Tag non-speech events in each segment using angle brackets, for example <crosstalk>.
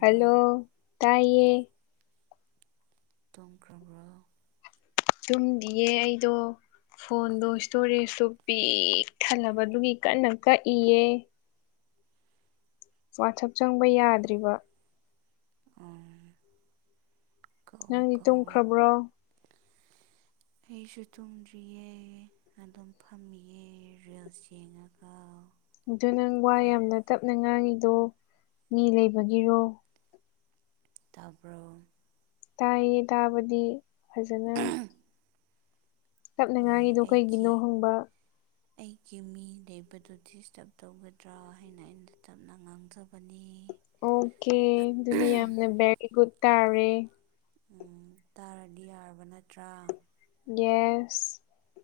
hello ꯇꯥꯏꯌꯦ ꯇꯨꯝꯈ꯭ꯔꯕ꯭ꯔꯣ ꯇꯨꯝꯗꯤꯌꯦ ꯑꯩꯗꯣ ꯐꯣꯟꯗꯣ ꯁ꯭ꯇꯣꯔꯦꯖꯇꯣ ꯄꯤꯛ ꯊꯜꯂꯕ ꯑꯗꯨꯒꯤ ꯀꯟꯅ ꯀꯛꯏꯌꯦ ꯋꯥꯠꯆꯞ ꯆꯪꯕ ꯌꯥꯗ꯭ꯔꯤꯕ ꯑꯣꯝ ꯅꯪꯗꯤ ꯇꯨꯝꯈ꯭ꯔꯕ꯭ꯔꯣ ꯑꯩꯁꯨ ꯇꯨꯝꯗ꯭ꯔꯤꯌꯦ ꯑꯗꯨꯝ ꯐꯝꯃꯤꯌꯦ ꯔꯤꯜꯁ ꯌꯦꯡꯉꯒ ꯑꯗꯨ ꯅꯪ ꯋꯥ ꯐꯦꯛ ꯌꯥꯝꯅ ꯇꯞꯅ ꯉꯥꯡꯉꯤꯗꯣ ꯃꯤ ꯂꯩꯕꯒꯤꯔꯣ ꯇꯥꯕ꯭ꯔꯣ ꯇꯥꯏꯌꯦ ꯇꯥꯕꯗꯤ ꯐꯖꯅ <unintelligible> ꯇꯞꯅꯤ ꯍꯣꯏ ꯉꯥꯏꯒꯤꯗꯣ ꯀꯩꯒꯤꯅꯣ ꯑꯩꯒꯤ ꯍꯪꯕ ꯑꯩꯒꯤ ꯃꯤ ꯂꯩꯕꯗꯨ ꯗꯤꯁꯇꯔꯕ ꯇꯧꯒꯗ꯭ꯔꯥ ꯍꯥꯏꯅ ꯑꯩꯅ ꯇꯞꯅ ꯉꯥꯡꯖꯕꯅꯤ ꯑꯣꯈꯦ ꯑꯗꯨꯗꯤ ꯌꯥꯝꯅ ꯕꯦꯔꯤꯒꯨꯠ ꯇꯥꯔꯦ ꯎꯝ ꯇꯥꯔꯗꯤ ꯌꯥꯔꯕ ꯅꯠꯇ꯭ꯔꯥ ꯌꯦꯁ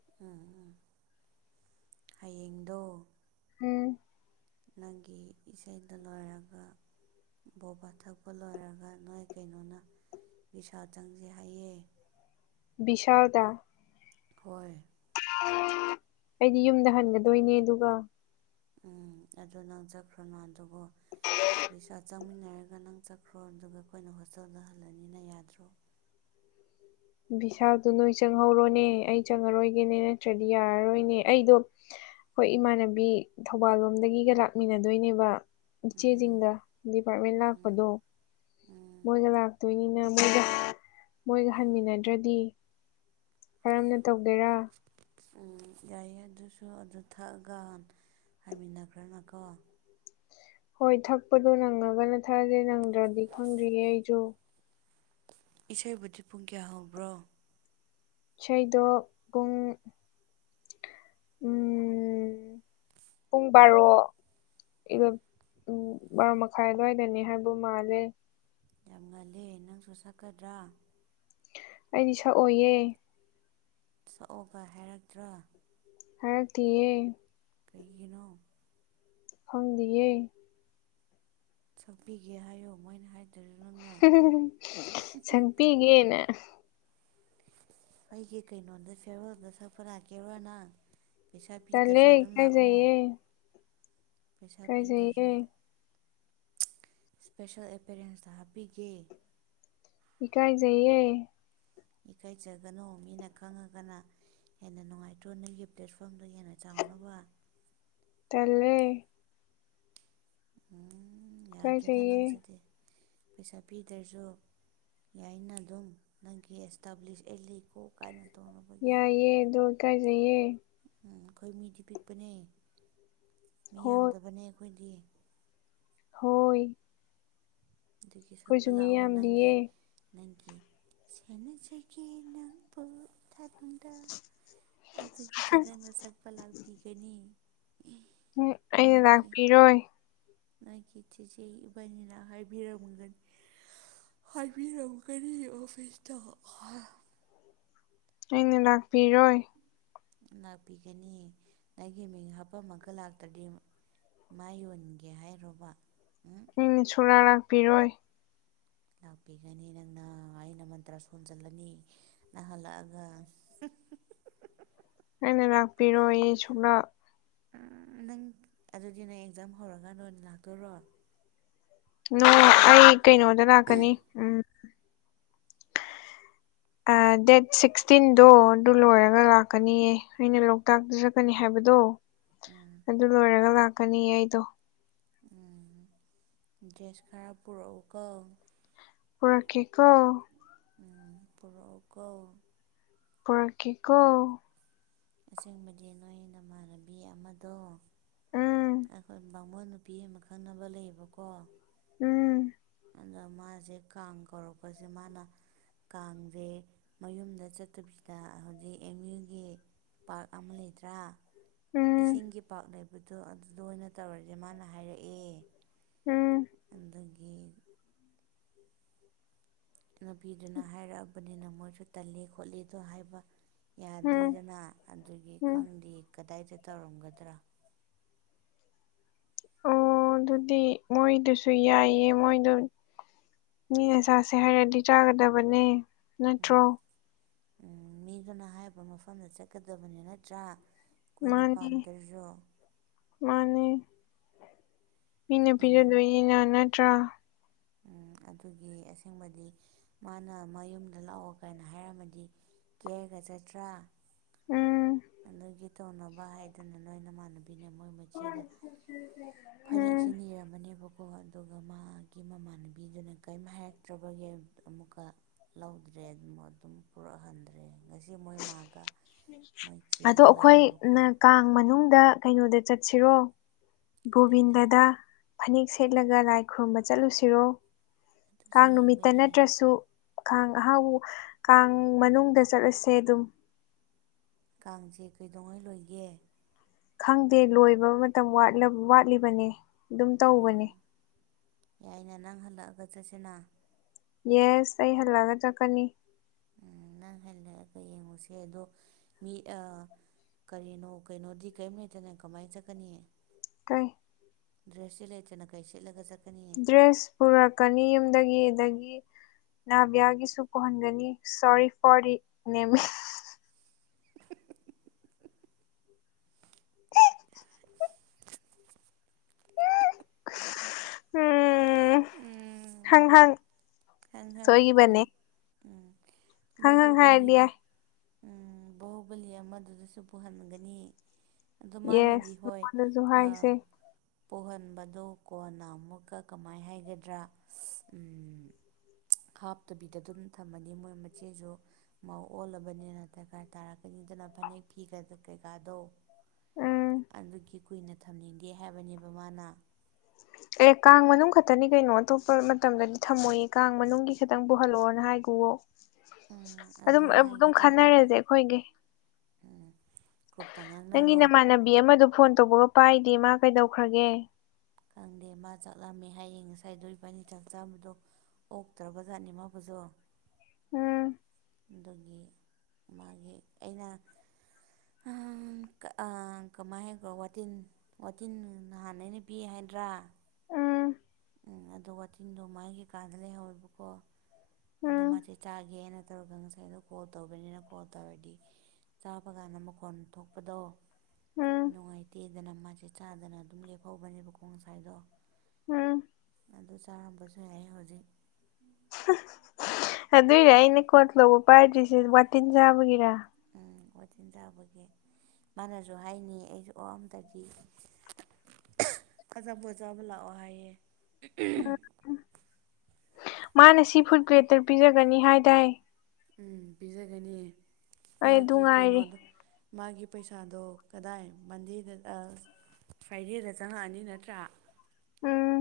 ꯑꯥ ꯑꯥ ꯍꯌꯦꯡꯗꯣ ꯎꯝ ꯅꯪꯒꯤ ꯏꯁꯩꯗꯣ ꯂꯣꯏꯔꯒꯥ ꯕꯣꯕꯥ ꯊꯛꯄ ꯂꯣꯏꯔꯒ ꯅꯣꯏ ꯀꯩꯅꯣꯅ ꯕꯤꯁꯥꯜ ꯆꯪꯖꯦ ꯍꯥꯏꯌꯦ ꯕꯤꯁꯥꯜꯗ ꯍꯣꯏ <inaudible> ꯑꯩꯗꯤ ꯌꯨꯝꯗ ꯍꯟꯒꯥꯗꯣꯏꯅꯦ ꯑꯗꯨꯒꯥ ꯎꯝ ꯑꯗꯨ ꯅꯪ ꯆꯠꯈ꯭ꯔꯣꯅꯣ ꯑꯗꯨꯕꯨ ꯕꯤꯁꯥꯜ ꯆꯪꯃꯤꯟꯅꯔꯒꯥ ꯅꯪ ꯆꯠ ꯈ꯭ꯔꯣ ꯑꯗꯨꯒ ꯑꯈꯣꯏꯅ ꯍꯣꯁꯇꯦꯜꯗꯥ ꯍꯜꯂꯅꯤꯅ ꯌꯥꯗ꯭ꯔꯣ ꯕꯤꯁꯥꯜꯗꯣ ꯅꯣꯏ ꯆꯪꯍꯧꯔꯣꯅꯦ ꯑꯩ ꯆꯪꯉꯔꯣꯏꯒꯦꯅꯦ ꯅꯠꯇ꯭ꯔꯥꯗꯤ ꯌꯥꯔꯔꯣꯏꯅꯦ ꯑꯩꯗꯣ ꯈꯣꯏ ꯏꯃꯥꯟꯅꯕꯤ ꯊꯧꯕꯥꯜ ꯂꯣꯝꯗꯒꯤꯒꯥ ꯂꯥꯛꯃꯤꯟꯅꯗꯣꯏꯅꯦꯕ ꯎꯝ ꯏꯆꯦꯖꯤꯡꯒꯥ ꯗꯤꯄꯥꯔꯠꯃꯦꯟ ꯎꯝ ꯂꯥꯛꯄꯗꯣ ꯎꯝ ꯃꯣꯏꯒꯥ ꯂꯥꯛꯇꯣꯏꯅꯤꯅ ꯃꯣꯏꯒꯥ ꯃꯣꯏꯒꯥ ꯍꯟꯃꯤꯟꯅꯗ꯭ꯔꯥꯗꯤ ꯀꯔꯝꯅ ꯇꯧꯒꯦꯔꯥ ꯎꯝ ꯌꯥꯏꯌꯦ ꯑꯗꯨꯁꯨ ꯑꯗꯨ ꯊꯛꯑꯒꯥ ꯍꯥꯏꯃꯤꯟꯅꯈ꯭ꯔꯥꯅꯀꯣ ꯍꯣꯏ ꯊꯛꯄꯗꯣ ꯅꯪꯉꯒꯥꯅ ꯊꯛꯑꯖꯦ ꯅꯪꯗ꯭ꯔꯥꯗꯤ ꯈꯪꯗꯤꯌꯦ ꯑꯩꯖꯨ ꯏꯁꯩꯕꯨꯗꯤ ꯄꯨꯡ ꯀꯌꯥ ꯍꯧꯕ꯭ꯔꯣ ꯏꯁꯩꯗꯣ ꯄꯨꯡ ꯎꯝ <inaudible> ꯄꯨꯡ ꯕꯥꯔꯣ <unintelligible> ꯎꯝ ꯕꯥꯔꯣ ꯃꯈꯥꯏ ꯑꯗꯨꯋꯥꯏꯗꯅꯦ ꯍꯥꯏꯕ ꯃꯥꯜꯂꯦ ꯌꯥꯝ ꯉꯜꯂꯦ ꯅꯪꯁꯨ ꯁꯛꯀꯥꯗ꯭ꯔꯥ ꯑꯩꯗꯤ ꯁꯛꯑꯣꯏꯌꯦ ꯁꯛꯑꯣꯒ ꯍꯥꯏꯔꯛꯇ꯭ꯔꯣ ꯍꯥꯢꯔꯛꯇꯤꯌꯦ ꯀꯩꯒꯤꯅꯣ ꯈꯪꯗꯤꯌꯦ ꯁꯛꯄꯤꯒꯦ ꯍꯥꯏꯌꯣ ꯃꯣꯏꯅ ꯍꯥꯏꯗ꯭ꯔꯥꯖꯨ ꯅꯪꯅ ꯎꯝ ꯁꯛꯄꯤꯒꯦꯅ ꯑꯩꯒꯤ ꯀꯩꯅꯣꯗꯣ ꯐꯤꯌꯔꯋꯦꯜꯗꯣ ꯁꯛꯄ ꯂꯥꯛꯀꯦꯔꯣ ꯅꯪ ꯄꯩꯁꯥ ꯇꯜꯂꯦ ꯄꯤꯗ꯭ꯔꯥꯥꯁꯨ ꯑꯗꯨꯝ ꯂꯥꯛꯑꯣ ꯏꯀꯥꯏꯖꯩꯌꯦ ꯄꯩꯁꯥ ꯏꯀꯥꯏꯖꯩꯌꯦ ꯄꯤꯗ꯭ꯔꯖꯨ ꯁ꯭ꯄꯦꯁꯤꯑꯦꯜ ꯑꯦꯄꯦꯔꯦꯟꯁꯇꯥ ꯍꯥꯞꯄꯤꯒꯦ ꯏꯀꯥꯏꯖꯩꯌꯦ ꯏꯀꯥꯏꯖꯒꯥꯅꯨ ꯃꯤꯅ ꯈꯪꯉꯒꯥꯅ ꯍꯦꯟꯅ ꯅꯨꯡꯉꯥꯏꯇ꯭ꯔꯣ ꯅꯪꯒꯤ ꯄ꯭ꯂꯦꯠꯐꯣꯝꯗꯣ ꯍꯦꯟꯅ ꯆꯥꯎꯅꯕ ꯇꯜꯂꯦ ꯎꯝ ꯌꯥꯗ꯭ꯔꯦꯗ ꯏꯀꯥꯏꯖꯩꯌꯦ ꯅꯪꯁꯤꯗꯤ ꯄꯩꯁꯥ ꯄꯤꯗ꯭ꯔꯖꯨ ꯌꯥꯏꯅ ꯑꯗꯨꯝ ꯅꯪꯒꯤ ꯑꯦꯁꯇꯥꯕ꯭ꯂꯤꯁ ꯑꯩ ꯂꯩꯀꯣ ꯀꯥꯏꯅ ꯇꯧꯅꯕ ꯌꯥꯏꯌꯦ ꯑꯗꯨ ꯏꯀꯥꯏꯖꯩꯌꯦ ꯎꯝ ꯑꯩꯈꯣꯏ ꯃꯤꯗꯤ ꯄꯤꯛꯄꯅꯦ ꯃꯤ ꯍꯣꯏ ꯌꯥꯝꯗꯕꯅꯦ ꯑꯩꯈꯣꯏꯗꯤ ꯍꯣꯏ ꯑꯗꯨꯒꯤ ꯁꯛꯄ ꯑꯩꯈꯣꯏꯁꯨ ꯃꯤ ꯂꯥꯛꯑꯣ ꯅꯪꯒꯤ ꯌꯥꯝꯗꯤꯌꯦ ꯅꯪꯒꯤ ꯁꯦꯟꯅꯖꯒꯦ ꯅꯪꯕꯨ ꯏꯊꯥꯅꯨꯡꯗ ꯑꯗꯨꯒꯤꯗꯨ ꯅꯪꯅ ꯁꯛꯄ ꯂꯥꯛꯄꯤꯒꯅꯤ ꯏ ꯍꯨꯝ ꯑꯩꯅ ꯂꯥꯛꯄꯤꯔꯣꯏ ꯅꯣꯢꯒꯤ ꯆꯤꯆꯦ ꯏꯕꯥꯅꯤꯅ ꯍꯥꯏꯕꯤꯔꯝꯒꯅꯤ ꯍꯥꯏꯕꯤꯔꯝꯀꯅꯤ ꯑꯣꯐꯤꯁꯇ ꯑꯩꯅ ꯂꯥꯛꯄꯤꯔꯣꯏ ꯂꯥꯛꯄꯤꯒꯅꯤ ꯅꯪꯒꯤ ꯃꯤꯡ ꯍꯥꯄꯝꯃꯒ ꯂꯥꯛꯇ꯭ꯔꯗꯤ__ ꯃꯥꯏ ꯌꯣꯟꯒꯦ ꯍꯥꯏꯔꯣꯕ ꯎꯝ ꯎꯝ ꯁꯨꯛ ꯂꯥꯛ ꯂꯥꯛꯄꯤꯔꯣꯏ ꯂꯥꯛꯄꯤꯒꯅꯤ ꯅꯪꯅ ꯑꯩꯅ ꯃꯟꯇ꯭ꯔꯥ ꯁꯣꯟꯖꯜꯂꯅꯤ ꯅꯪ ꯍꯜꯂꯛꯑꯒ ꯑꯩꯅꯦ ꯂꯥꯛꯄꯤꯔꯣꯢꯌꯦ ꯁꯨꯛꯂꯥꯛ ꯎꯝ ꯅꯪ ꯑꯗꯨꯗꯤ ꯅꯩ ꯑꯦꯛꯖꯥꯝ ꯍꯧꯔꯀꯥꯟꯗ ꯑꯣꯏꯅ ꯂꯥꯛꯇꯣꯏꯔꯣ ꯅꯣ ꯑꯩ ꯀꯩꯅꯣꯗ ꯂꯥꯛꯀꯅꯤ ꯎꯝ <inaudible> ꯑꯥ ꯗꯦꯠ ꯁꯤꯛꯁꯇꯤꯟꯗꯣ ꯑꯗꯨ ꯂꯣꯏꯔꯒ ꯂꯥꯛꯀꯅꯤꯌꯦ ꯑꯩꯅ ꯂꯣꯛꯇꯥꯛꯇ ꯆꯠꯀꯅꯤ ꯍꯥꯏꯕꯗꯣ ꯎꯝ ꯑꯗꯨ ꯂꯣꯏꯔꯒ ꯂꯥꯛꯀꯅꯤꯌꯦ ꯑꯩꯗꯣ ꯎꯝ ꯗ꯭ꯔꯦꯁ ꯈꯔ ꯄꯨꯔꯛꯎꯀꯣ ꯄꯨꯔꯛꯀꯦꯀꯣ ꯎꯝ ꯄꯨꯔꯛꯎꯀꯣ ꯄꯨꯔꯛꯀꯦꯀꯣ ꯑꯁꯦꯡꯕꯗꯤ ꯅꯣꯏ ꯅꯃꯥꯟꯅꯕꯤ ꯑꯃꯗꯣ ꯎꯝ ꯕꯥꯥꯃꯣꯟ ꯅꯨꯄꯤ ꯑꯃ ꯈꯪꯅꯕ ꯂꯩꯌꯦꯕꯀꯣ ꯎꯝ ꯑꯗ ꯃꯥꯖꯦ ꯀꯥꯡ ꯀꯧꯔꯛꯄꯖꯦ ꯃꯥꯅ ꯀꯥꯡꯖꯦ ꯃꯌꯨꯝꯗ ꯆꯠꯇꯕꯤꯗ ꯍꯧꯖꯤꯛ ꯑꯦꯝ ꯌꯨꯒꯤ ꯄꯥꯛ ꯑꯃ ꯂꯩꯇ꯭ꯔꯥ ꯎꯝ ꯏꯁꯤꯡꯒꯤ ꯄꯥꯛ ꯂꯩꯕꯗꯣ ꯑꯗꯨꯗ ꯑꯣꯏꯅ ꯇꯧꯔꯖꯦ ꯃꯥꯅ ꯍꯥꯏꯔꯛꯑꯦ ꯎꯝ ꯑꯗꯨꯒꯤ ꯅꯨꯄꯤꯗꯨꯅ ꯍꯥꯏꯔꯛꯑꯕꯅꯤꯅ ꯃꯣꯏꯁꯨ ꯇꯜꯂꯤ ꯈꯣꯠꯂꯤꯗꯣ ꯍꯥꯏꯕ ꯎꯝ ꯌꯥꯗ꯭ꯔꯦꯗꯅ ꯑꯗꯨꯒꯤ ꯎꯝ ꯈꯪꯗꯤ ꯀꯗꯥꯏꯗ ꯇꯧꯔꯝꯒꯗ꯭ꯔꯥ ꯑꯣ ꯑꯗꯨꯗꯤ ꯃꯣꯏꯗꯨꯁꯨ ꯌꯥꯏꯌꯦ ꯃꯣꯏꯗꯣ ꯃꯤꯅ ꯆꯥꯁꯦ ꯍꯥꯏꯔꯗꯤ ꯆꯥꯒꯗꯕꯅꯦ ꯅꯠꯇ꯭ꯔꯣ ꯎꯝ ꯎꯝ ꯃꯤꯗꯨꯅ ꯍꯥꯏꯔꯤꯕ ꯃꯐꯝꯗ ꯆꯠꯀꯗꯕꯅꯤ ꯅꯠꯇ꯭ꯔꯥ ꯑꯩꯈꯣꯏꯅ ꯃꯥꯅꯦ ꯄꯥꯝꯗ꯭ꯔꯁꯨ ꯃꯥꯅꯦ ꯃꯤꯅ ꯑꯗꯨ ꯄꯤꯌꯥꯗꯣꯏꯅꯤꯅ ꯅꯠꯇ꯭ꯔꯥ ꯎꯝ ꯑꯗꯨꯒꯤ ꯑꯁꯦꯡꯕꯗꯤ ꯃꯥꯅ ꯃꯌꯨꯝꯗ ꯂꯥꯛꯑꯣ ꯀꯥꯏꯅ ꯍꯥꯏꯔꯝꯃꯗꯤ ꯀꯦꯔꯒ ꯆꯠꯇ꯭ꯔꯥ ꯎꯝ ꯑꯗꯨꯒꯤ ꯇꯧꯅꯕ ꯍꯥꯏꯗꯨꯅ ꯅꯣꯏ ꯅꯃꯥꯟꯅꯕ__ ꯑꯩ ꯃꯣꯏ ꯃꯆꯦꯗ ꯎꯝ ꯐꯅꯦꯛꯁꯤ ꯅꯤꯔꯝꯃꯅꯤꯕ ꯀꯣ ꯑꯗꯨꯒ ꯃꯥꯒꯤ ꯃꯃꯥꯟꯅꯕꯤꯗꯨꯅ ꯀꯔꯤꯝ ꯍꯥꯏꯔꯛꯇ꯭ꯔꯕꯒꯤ ꯑꯃꯨꯛꯀ ꯂꯧꯗ꯭ꯔꯦ ꯑꯗꯨ ꯑꯗꯨꯝ ꯄꯨꯔꯛꯍꯟꯗ꯭ꯔꯦ ꯉꯁꯤ ꯃꯣꯏ ꯃꯥꯒ ꯃꯣꯏ ꯑꯗꯣ ꯆꯦꯒ ꯑꯩꯈꯣꯏ ꯂꯥꯛꯑꯦꯕꯀꯣ ꯅ ꯀꯥꯡ ꯃꯅꯨꯡꯗ ꯀꯩꯅꯣꯗ ꯆꯠꯁꯤꯔꯣ ꯀꯗꯥꯏꯗ ꯒꯣꯕꯤꯟꯗꯗ ꯐꯅꯦꯛ ꯁꯦꯠꯂꯒ ꯂꯥꯏ ꯈꯨꯔꯨꯝꯕ ꯆꯠꯂꯨꯁꯤꯔꯣ ꯑꯗꯨꯁꯨ ꯀꯥꯡ ꯌꯦꯡꯕ ꯅꯨꯃꯤꯠꯇ ꯌꯥꯏ ꯅꯠꯇ꯭ꯔꯁꯨ ꯀꯥꯡ ꯑꯍꯥꯎ ꯀꯥꯡ ꯃꯅꯨꯡꯗ ꯆꯠꯂꯁꯦ ꯑꯗꯨꯝ ꯀꯥꯡꯁꯦ ꯀꯩꯗꯧꯉꯩ ꯂꯣꯏꯒꯦ ꯈꯪꯗꯦ ꯂꯣꯏꯕ ꯃꯇꯝ ꯋꯥꯠꯂꯝ ꯋꯥꯠꯂꯤꯕꯅꯦ ꯑꯗꯨꯝ ꯑꯣ ꯇꯧꯕꯅꯦ ꯌꯥꯏꯅ ꯅꯪ ꯍꯜꯂꯛꯑꯒ ꯆꯠꯁꯤꯅ ꯌꯦꯁ ꯑꯩ ꯍꯜꯂꯛꯑꯒ ꯆꯠꯀꯅꯤ ꯎꯝ ꯅꯪ ꯍꯜꯂꯛꯑꯒ ꯌꯦꯡꯉꯨꯁꯦ ꯑꯗꯣ ꯃꯤ ꯑ ꯀꯔꯤꯅꯣ ꯀꯩꯅꯣꯗꯤ ꯀꯔꯤꯝ ꯂꯩꯇꯅ ꯀꯃꯥꯏꯅ ꯆꯠꯀꯅꯤ ꯀꯩ ꯗ꯭ꯔꯦꯁꯁꯨ ꯂꯩꯇꯅ ꯀꯩ ꯁꯦꯠꯂꯒ ꯆꯠ ꯗ꯭ꯔꯦꯁ ꯄꯨꯔꯛꯀꯅꯤ ꯌꯨꯝꯗꯒꯤ ꯑꯗꯒꯤ ꯅꯥꯚꯌꯥꯒꯤꯁꯨ ꯄꯨꯍꯟꯒꯅꯤ ꯁꯣꯔꯤ ꯐꯣꯔꯤ ꯅꯦꯃ ꯎꯝ ꯍꯥꯡ ꯍꯥꯡ ꯍꯥꯡ ꯍꯥꯡ ꯄꯨ ꯎꯝ ꯍꯪ ꯍꯪ ꯍꯥꯏꯔꯗꯤ ꯕꯍꯨꯕꯂꯤꯗ ꯌꯥꯏ ꯎꯝ ꯕꯍꯨꯕꯂꯤ ꯑꯃꯗꯨꯗꯁꯨ ꯄꯨꯍꯟꯒꯅꯤ ꯑꯗꯨ ꯃꯥꯅꯗꯤ ꯌꯦꯁ ꯍꯣꯏ ꯃꯉꯣꯟꯗꯁꯨ ꯑꯥ ꯍꯥꯏꯁꯦ ꯄꯣꯍꯟꯕꯗꯨ ꯀꯣꯟꯅ ꯑꯃꯨꯛꯀ ꯀꯃꯥꯏ ꯍꯥꯏꯒꯗ꯭ꯔꯥ ꯁꯤꯁ ꯎꯝ ꯍꯥꯞꯇꯕꯤꯗ ꯑꯗꯨꯝ ꯊꯝꯃꯅꯤ ꯃꯣꯏ ꯃꯆꯦꯖꯨ ꯃꯧ ꯑꯣꯜꯂꯕꯅꯤꯅ ꯗꯔꯀꯥꯔ ꯇꯥꯔꯛꯀꯅꯤꯗꯅ ꯐꯅꯦꯛ ꯐꯤꯒ ꯀꯩꯀꯥꯗꯣ ꯎꯝ ꯑꯗꯨꯒꯤ ꯀꯨꯏꯅ ꯊꯝꯅꯤꯡꯗꯦ ꯍꯥꯏꯕꯅꯦꯕ ꯃꯥꯅ ꯑꯦ ꯀꯥꯡ ꯃꯅꯨꯡ ꯈꯛꯇꯅꯤ ꯀꯩꯅꯣ ꯑꯇꯣꯞꯄ ꯃꯇꯝꯗꯗꯤ ꯊꯝꯃꯣꯏꯌꯦ ꯀꯥꯡ ꯃꯅꯨꯡꯒꯤ ꯈꯤꯇꯪ ꯄꯨꯍꯜꯂꯛꯑꯣꯅ ꯍꯥꯏꯒꯨꯋꯣ ꯎꯝ ꯑꯗꯨꯝ ꯑꯗꯣ ꯑꯗꯨꯝ ꯍꯥꯏꯒꯦ ꯇꯧꯕꯅꯦ ꯈꯟꯅꯔꯖꯦ ꯑꯈꯣꯏꯒꯩ ꯎꯝ ꯀ꯭ꯔꯨꯞꯇ ꯉꯥꯡ ꯅꯪꯒꯤ ꯅꯃꯥꯟꯅꯕꯤ ꯑꯃꯗꯣ ꯐꯣꯟ ꯇꯧꯕꯒ ꯄꯥꯏꯗꯦ ꯃꯥ ꯀꯩꯗꯧꯈ꯭ꯔꯒꯦ ꯈꯪꯗꯦ ꯃꯥ ꯆꯥꯛ ꯂꯥꯝꯃꯦ ꯍꯥꯏꯌꯦ ꯉꯁꯥꯏꯗꯣ ꯏꯕꯥꯅꯤ ꯆꯥꯛ ꯆꯥꯝꯕꯗꯣ ꯑꯣꯛꯇ꯭ꯔꯕꯖꯥꯠꯅꯦ ꯃꯥꯕꯨꯖꯣ ꯎꯝ ꯑꯗꯨꯒꯤ ꯃꯥꯒꯤ ꯑꯩꯅ ꯑꯥꯝ ꯑꯥ ꯀꯃꯥꯏꯅ ꯍꯥꯏꯒ꯭ꯔꯥ ꯋꯥꯇꯤꯟ ꯋꯥꯇꯤꯟ ꯅꯍꯥꯟ ꯑꯩꯅ ꯄꯤ ꯍꯥꯏꯗ꯭ꯔꯥ ꯎꯝ ꯎꯝ ꯑꯗꯣ ꯋꯥꯇꯤꯟꯗꯣ ꯃꯥꯒꯤ ꯀꯥꯗ ꯂꯩꯍꯧꯋꯦꯕꯀꯣ ꯑꯗꯣ ꯎꯝ ꯃꯥꯁꯤ ꯆꯥꯒꯦꯅ ꯇꯧꯔꯒ ꯉꯁꯥꯏꯗꯣ ꯀꯣꯜ ꯇꯧꯕꯅꯤꯅ ꯀꯣꯜ ꯇꯧꯔꯗꯤ ꯆꯥꯕ ꯀꯥꯟꯗ ꯃꯈꯣꯟ ꯊꯣꯛꯄꯗꯣ ꯎꯝ ꯅꯨꯡꯉꯥꯏꯇꯦ ꯀꯦꯗꯅ ꯃꯥꯖꯦ ꯆꯥꯗꯅ ꯑꯗꯨꯝ ꯂꯦꯞꯍꯧꯕꯅꯦꯕꯀꯣ ꯉꯁꯥꯏꯗꯣ ꯎꯝ ꯑꯗꯨ ꯆꯥꯔꯝꯕꯖꯨ ꯌꯥꯏ ꯍꯧꯖꯤꯛ ꯑꯗꯨꯏꯅꯦ ꯑꯩꯅ ꯀꯣꯠ ꯂꯧꯕ ꯄꯥꯏꯗ꯭ꯔꯤꯁꯦ ꯋꯥꯇꯤꯟ ꯁꯥꯕꯒꯤꯔꯥ ꯎꯝ ꯋꯥꯇꯤꯟ ꯆꯥꯕꯒꯤ ꯃꯥꯅꯖꯨ ꯍꯥꯏꯅꯤ ꯑꯩꯖꯨ ꯑꯣꯛ ꯑꯝꯗꯗꯤ ꯑꯆꯥꯕꯣꯠ ꯆꯥꯕ ꯂꯥꯛꯑꯣ ꯍꯥꯏꯌꯦ ꯃꯥꯅ ꯁꯤ ꯐꯨꯗ ꯒ꯭ꯔꯦꯇꯔ ꯄꯤꯖꯒꯅꯤ ꯍꯥꯏꯗꯥꯏ ꯎꯝ ꯄꯤꯖꯒꯅꯤ ꯑꯩ ꯑꯗꯨ ꯃꯥꯒꯤ ꯉꯥꯏꯔꯤ ꯀꯩꯅꯣꯗꯣ ꯃꯥꯒꯤ ꯄꯩꯁꯥꯗꯣ ꯀꯗꯥꯏ ꯃꯟꯗꯦꯗ- unintelligible ꯐ꯭ꯔꯥꯏꯗꯦꯗ ꯆꯪꯉꯛꯑꯅꯤ ꯅꯠꯇ꯭ꯔꯥ ꯎꯝ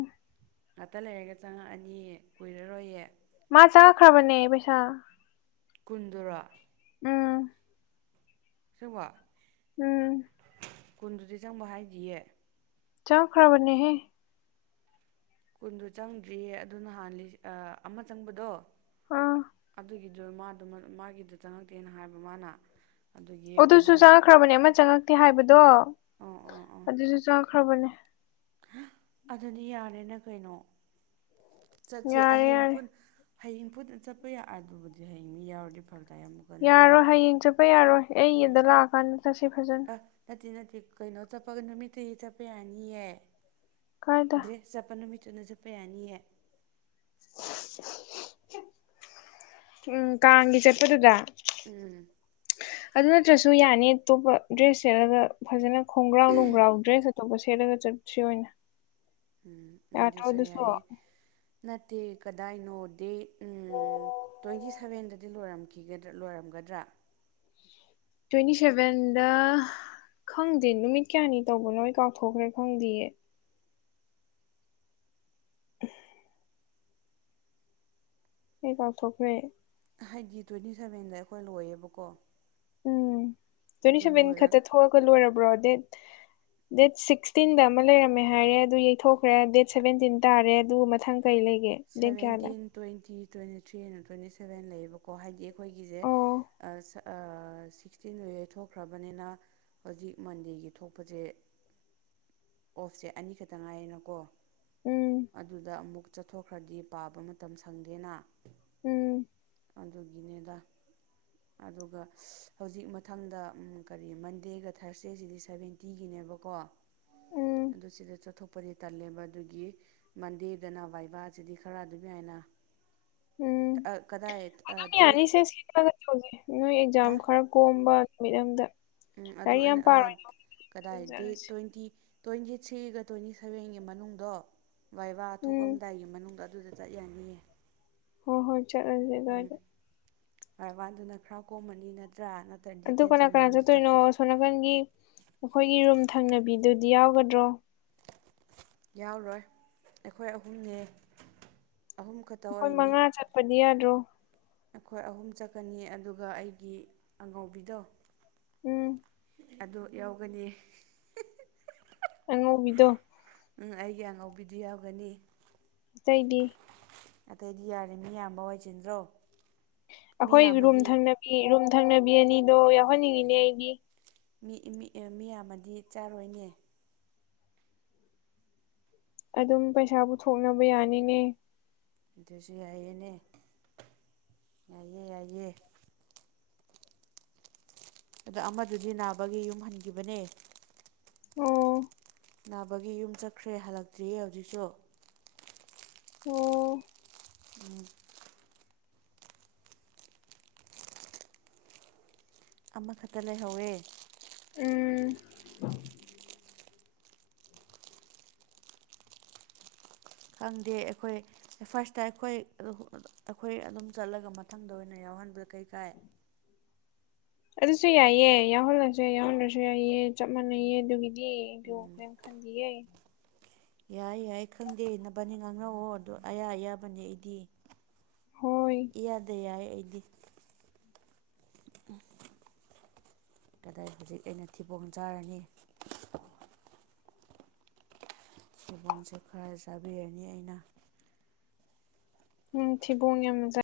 ꯉꯥꯛꯇ ꯂꯩꯔꯒ ꯆꯪꯉꯛꯑꯅꯤ ꯀꯨꯏꯔꯔꯣꯏꯌꯦ ꯃꯥ ꯆꯥꯉꯛꯈ꯭ꯔꯕꯅꯦ ꯄꯩꯁꯥ ꯀꯨꯟꯗꯨꯔꯣ ꯎꯝ ꯑꯁꯦꯡꯕ ꯎꯝ ꯀꯨꯟꯗꯨꯗꯤ ꯆꯪꯕ ꯍꯥꯏꯗꯤꯌꯦ ꯆꯪ ꯈꯔꯕꯅꯤꯍꯦ ꯀꯨꯟꯗꯨ ꯆꯪꯗ꯭ꯔꯤꯌꯦ ꯑꯗꯨ ꯅꯍꯥꯟ ꯂꯤ ꯑꯥ ꯑꯃ ꯆꯪꯕꯗꯣ ꯑꯥ ꯑꯗꯨꯒꯤꯗꯣ ꯃꯥꯗꯣ ꯃꯥꯒꯤꯗꯣ ꯆꯪꯉꯛꯇꯦꯅ ꯍꯥꯏꯕ ꯃꯥꯅ ꯑꯗꯨꯒꯤ ꯑꯗꯨꯁꯨ ꯃꯣꯏ ꯆꯪꯉꯛꯈ꯭ꯔꯕꯅꯦ ꯑꯃ ꯆꯪꯉꯛꯇꯦ ꯍꯥꯏꯕꯗꯣ ꯑꯣ ꯑꯣ ꯑꯣ ꯑꯗꯨꯁꯨ ꯆꯪꯉꯛꯈ꯭ꯔꯕꯅꯦ ꯑꯗꯨꯗꯤ ꯌꯥꯔꯦꯅ ꯀꯩꯅꯣ ꯆꯠꯁꯦ ꯌꯥꯔꯦ ꯍꯌꯦꯡ ꯌꯥꯔꯦ ꯄꯨꯟ ꯍꯌꯦꯡ ꯄꯨꯟꯅ ꯆꯠꯄ ꯌꯥ ꯑꯗꯨꯕꯨꯗꯤ ꯍꯌꯦꯡ ꯃꯤ ꯌꯥꯎꯔꯗꯤ ꯐꯔꯛ ꯇꯥꯏ ꯑꯃꯨꯛ ꯌꯥꯔꯣꯏ ꯍꯌꯦꯡ ꯆꯠꯄ ꯌꯥꯔꯣꯏ ꯑꯩ ꯑꯗ ꯂꯥꯛꯑꯀꯥꯟꯗ ꯆꯠꯁꯤ ꯐꯖꯅ ꯑ ꯅꯠꯇꯦ ꯅꯠꯇꯦ ꯀꯩꯅꯣ ꯆꯠꯄꯒ ꯅꯨꯃꯤꯠꯇꯒꯤ ꯆꯠꯄ ꯌꯥꯅꯤꯌꯦ ꯀꯥꯏꯗ ꯗ꯭ꯔꯦ ꯆꯠꯄ ꯅꯨꯃꯤꯠꯇꯨꯅ ꯆꯠꯄ ꯌꯥꯅꯤꯌꯦ ꯎꯝ ꯀꯥꯡꯒꯤ ꯆꯠꯄꯗꯨꯗ ꯎꯝ ꯑꯗꯨ ꯅꯠꯇ꯭ꯔꯁꯨ ꯌꯥꯅꯤ ꯑꯇꯣꯞꯄ ꯗ꯭ꯔꯦꯁ ꯁꯦꯠꯂꯒ ꯐꯖꯅ ꯈꯣꯡꯒ꯭ꯔꯥꯎ ꯅꯨꯡꯒ꯭ꯔꯥꯎ ꯗ꯭ꯔꯦꯁ ꯑꯇꯣꯞꯄ ꯁꯦꯠꯂꯒ ꯆꯠꯁꯤ ꯑꯣꯏꯅ ꯎꯝ ꯎꯝ ꯑꯗꯨꯁꯨ ꯌꯥꯏꯌꯦ ꯅꯠꯇꯦ ꯀꯗꯥꯏꯅꯣ ꯗꯦ ꯎꯝ ꯇ꯭ꯋꯦꯟꯇꯤ ꯁꯕꯦꯟꯗꯗꯤ ꯂꯣꯏꯔꯝꯈꯤꯒꯗ ꯂꯣꯏꯔꯝꯒꯗ꯭ꯔꯥ ꯇ꯭ꯋꯦꯟꯇꯤ ꯁꯚꯦꯟꯗ ꯈꯪꯗꯦ ꯅꯨꯃꯤꯠ ꯀꯌꯥꯅꯤ ꯇꯧꯕꯅꯣ ꯀꯥꯎꯊꯣꯛꯈ꯭ꯔꯦ ꯈꯪꯗꯤꯌꯦ <inaudible> ꯑꯩ ꯀꯥꯎꯊꯣꯛꯈ꯭ꯔꯦ ꯍꯥꯏꯗꯤ ꯇ꯭ꯋꯦꯟꯇꯤ ꯁꯕꯦꯟꯗ ꯑꯩꯈꯣꯏ ꯂꯣꯏꯔꯦꯕꯀꯣ ꯎꯝ ꯇ꯭ꯋꯦꯟꯇꯤ ꯁꯚꯦꯟ ꯂꯣꯏꯔ ꯈꯛꯇ ꯊꯣꯛꯑꯒ ꯂꯣꯏꯔꯕ꯭ꯔꯣ ꯗꯦꯠ ꯗꯦꯠ ꯁꯤꯛꯁꯇꯤꯟꯗ ꯑꯃ ꯂꯩꯔꯝꯃꯦ ꯍꯥꯏꯔꯦ ꯑꯗꯨ ꯌꯩꯊꯣꯛꯈ꯭ꯔꯦ ꯗꯦꯠ ꯁꯚꯦꯟꯇꯤꯟ ꯇꯥꯔꯦ ꯑꯗꯨ ꯃꯊꯪ ꯀꯩ ꯂꯩꯒꯦ ꯗꯦꯠ ꯀꯌꯥꯗ ꯁꯚꯦꯟꯇꯤꯟ ꯇ꯭ꯋꯦꯟꯇꯤ ꯇ꯭ꯋꯦꯟꯇꯤ ꯊ꯭ꯔꯤꯅ ꯇ꯭ꯋꯦꯟꯇꯤ ꯁꯚꯦꯟ ꯂꯩꯌꯦꯕꯀꯣ ꯍꯥꯏꯗꯤ ꯑꯩꯈꯣꯏꯒꯤꯁꯦ ꯑꯣ ꯑꯥ ꯁꯠ ꯑꯥ ꯁꯤꯛꯁꯇꯤꯟꯗꯣ ꯌꯩꯊꯣꯛꯈ꯭ꯔꯕꯅꯤꯅ ꯍꯧꯖꯤꯛ ꯃꯟꯗꯦꯒꯤ ꯊꯣꯛꯄꯖꯦ ꯑꯣꯐꯁꯦ ꯑꯅꯤꯈꯛꯇ ꯉꯥꯏꯌꯦꯅꯀꯣ ꯎꯝ ꯑꯗꯨꯗ ꯑꯃꯨꯛ ꯆꯠꯊꯣꯛꯈ꯭ꯔꯗꯤ ꯄꯥꯕ ꯃꯇꯝ ꯁꯪꯗꯦꯅ ꯎꯝ ꯑꯗꯨꯒꯤꯅꯤꯗ ꯑꯗꯨꯒ ꯍꯧꯖꯤꯛ ꯃꯊꯪꯗ ꯎꯝ ꯀꯔꯤ ꯃꯟꯗꯦꯒ ꯊꯥꯔꯁꯗꯦꯁꯤꯗꯤ ꯁꯕꯦꯟ ꯇꯤꯒꯤꯅꯦꯕꯀꯣ ꯎꯝ ꯑꯗꯨ ꯁꯤꯗ ꯆꯠꯊꯣꯛꯄꯗꯤ ꯇꯜꯂꯦꯕ ꯑꯗꯨꯒꯤ ꯃꯟꯗꯦꯗꯅ ꯕꯥꯏꯕꯥꯁꯤꯗꯤ ꯈꯔ ꯑꯗꯨꯝ ꯌꯥꯏꯅ ꯑꯥ ꯀꯗꯥꯏ ꯃꯌꯥꯝ ꯗꯦꯠ ꯌꯥꯅꯤꯁꯦ ꯁꯤꯒ ꯇꯧꯁꯦ ꯅꯣꯏ ꯑꯦꯛꯖꯥꯝ ꯍꯥ ꯈꯔ ꯀꯣꯝꯕ ꯅꯨꯃꯤꯠ ꯑꯝꯗ ꯎꯝ ꯑꯗꯨ ꯂꯥꯏꯔꯤꯛ ꯌꯥꯝ ꯑꯩꯅ ꯑꯥ ꯄꯥꯔꯣꯏꯒꯦ ꯑꯗꯨꯝ ꯀꯗꯥꯏ ꯗꯦꯠ ꯆꯠꯂꯁꯤ ꯇ꯭ꯋꯦꯟꯇꯤ ꯇ꯭ꯋꯦꯟꯇꯤ ꯊ꯭ꯔꯤꯒ ꯇ꯭ꯋꯦꯟꯇꯤ ꯁꯚꯦꯟꯒꯤ ꯃꯅꯨꯡꯗꯣ ꯕꯥꯏꯕꯥ ꯎꯝ ꯊꯣꯛꯑꯝꯗꯥꯏꯒꯤ ꯃꯅꯨꯡꯗ ꯗꯨꯗ ꯆꯠ ꯌꯥꯅꯤꯌꯦ ꯍꯣꯏ ꯍꯣꯏ ꯆꯠꯂꯁꯤ ꯑꯗꯥꯏꯗ ꯑꯔꯋꯥꯟꯗꯨꯅ ꯈꯔ ꯀꯣꯝꯃꯅꯤ ꯅꯠꯇ꯭ꯔꯥ ꯅꯠꯇ꯭ꯔꯗꯤ ꯇꯦꯟꯁꯟꯗ ꯆꯠꯄꯗꯨ ꯁꯣꯝꯅꯥꯀꯟꯒꯤ ꯑꯩꯈꯣꯏꯒꯤ ꯔꯨꯝ ꯊꯪꯅꯕꯤꯗꯨꯗꯤ ꯌꯥꯎꯒꯗ꯭ꯔꯣ ꯌꯥꯎꯔꯣꯏ ꯑꯩꯈꯣꯏ ꯑꯍꯨꯝꯅꯦ ꯑꯍꯨꯝ ꯈꯠ ꯑꯩꯈꯣꯏ ꯃꯉꯥ ꯆꯠꯄꯗꯤ ꯌꯥꯗ꯭ꯔꯣ ꯑꯩꯈꯣꯏ ꯑꯍꯨꯝ ꯆꯠꯀꯅꯤ ꯑꯗꯨꯒ ꯑꯩꯒꯤ ꯑꯉꯧꯕꯤꯗꯣ ꯎꯝ ꯑꯗꯨ ꯌꯥꯎꯒꯅꯤ <unintelligible> ꯑꯉꯧꯕꯤꯗꯣ ꯎꯝ ꯑꯩꯒꯤ ꯑꯉꯧꯕꯤꯗꯨ ꯌꯥꯎꯒꯅꯤ ꯑꯇꯩꯗꯤ ꯑꯇꯩꯗꯤ ꯌꯥꯔꯦ ꯃꯤ ꯌꯥꯝꯕ ꯋꯥꯏ ꯆꯤꯟꯗ꯭ꯔꯣ ꯃꯤ ꯑꯈꯣꯏ ꯔꯨꯝ ꯌꯥꯝꯃꯗꯤ ꯊꯪꯅꯕꯤ ꯔꯨꯝ ꯊꯪꯅꯕꯤ ꯑꯅꯤꯗꯣ ꯌꯥꯎꯍꯟꯅꯤꯡꯉꯤꯅꯦ ꯑꯩꯗꯤ ꯃꯤ ꯃꯤ ꯑꯦ ꯃꯤ ꯌꯥꯝꯃꯗꯤ ꯆꯥꯔꯣꯏꯅꯦ ꯑꯗꯨꯝ ꯄꯩꯁꯥ ꯄꯨꯊꯣꯛꯅꯕ ꯌꯥꯅꯤꯅꯦ ꯑꯗꯨꯁꯨ ꯌꯥꯏꯑꯦꯅꯦ ꯌꯥꯏꯌꯦ ꯌꯥꯏꯌꯦ ꯑꯗꯣ ꯑꯃꯗꯨꯗꯤ ꯅꯥꯕꯒꯤ ꯌꯨꯝ ꯍꯟꯈꯤꯕꯅꯦ ꯑꯣ ꯅꯥꯕꯒꯤ ꯌꯨꯝ ꯆꯠꯈ꯭ꯔꯦ ꯍꯜꯂꯛꯇ꯭ꯔꯤꯌꯦ ꯍꯧꯖꯤꯛꯁꯨ ꯑꯣ ꯎꯝ ꯑꯃꯈꯠꯇ ꯂꯩꯍꯧꯋꯦ ꯎꯝ ꯈꯪꯗꯦ ꯑꯩꯈꯣꯏ ꯐꯥꯔꯁꯇ ꯑꯩꯈꯣꯏ <unintelligible> ꯑꯩꯈꯣꯏ ꯑꯗꯨꯝ ꯆꯠꯂꯒ ꯃꯊꯪꯗ ꯑꯣꯏꯅ ꯌꯥꯎꯍꯟꯕꯗ ꯀꯩ ꯀꯥꯏ ꯑꯗꯨꯁꯨ ꯌꯥꯏꯌꯦ ꯌꯥꯎꯍꯜꯂꯁꯦ ꯌꯥꯎꯍꯟꯗ꯭ꯔꯁꯨ ꯌꯥꯏꯑ ꯆꯞ ꯃꯥꯟꯅꯩꯌꯦ ꯑꯗꯨꯒꯤꯗꯤ ꯎꯝ <unintelligible> ꯈꯥꯟꯗꯤꯌꯦ ꯌꯥꯏ ꯌꯥꯏ ꯈꯪꯗꯦ ꯅꯕꯥꯅꯤ ꯉꯥꯡꯅꯧꯑꯣ ꯑꯗꯣ ꯑꯌꯥ ꯑꯌꯥꯕꯅꯦ ꯑꯩꯗꯤ ꯍꯣꯏ ꯏꯌꯥꯗ ꯌꯥꯏ ꯑꯩꯗꯤ <unintelligible> ꯀꯗꯥꯏ ꯍꯧꯖꯤꯛ ꯑꯩꯅ ꯊꯤꯕꯣꯡ ꯆꯥꯔꯅꯤ ꯊꯤꯕꯣꯡꯁꯦ ꯈꯔ ꯆꯥꯕꯤꯔꯅꯤ ꯑꯩꯅ ꯅꯥꯡ ꯊꯤꯕꯣꯡ ꯌꯥꯝꯅꯖꯥꯏ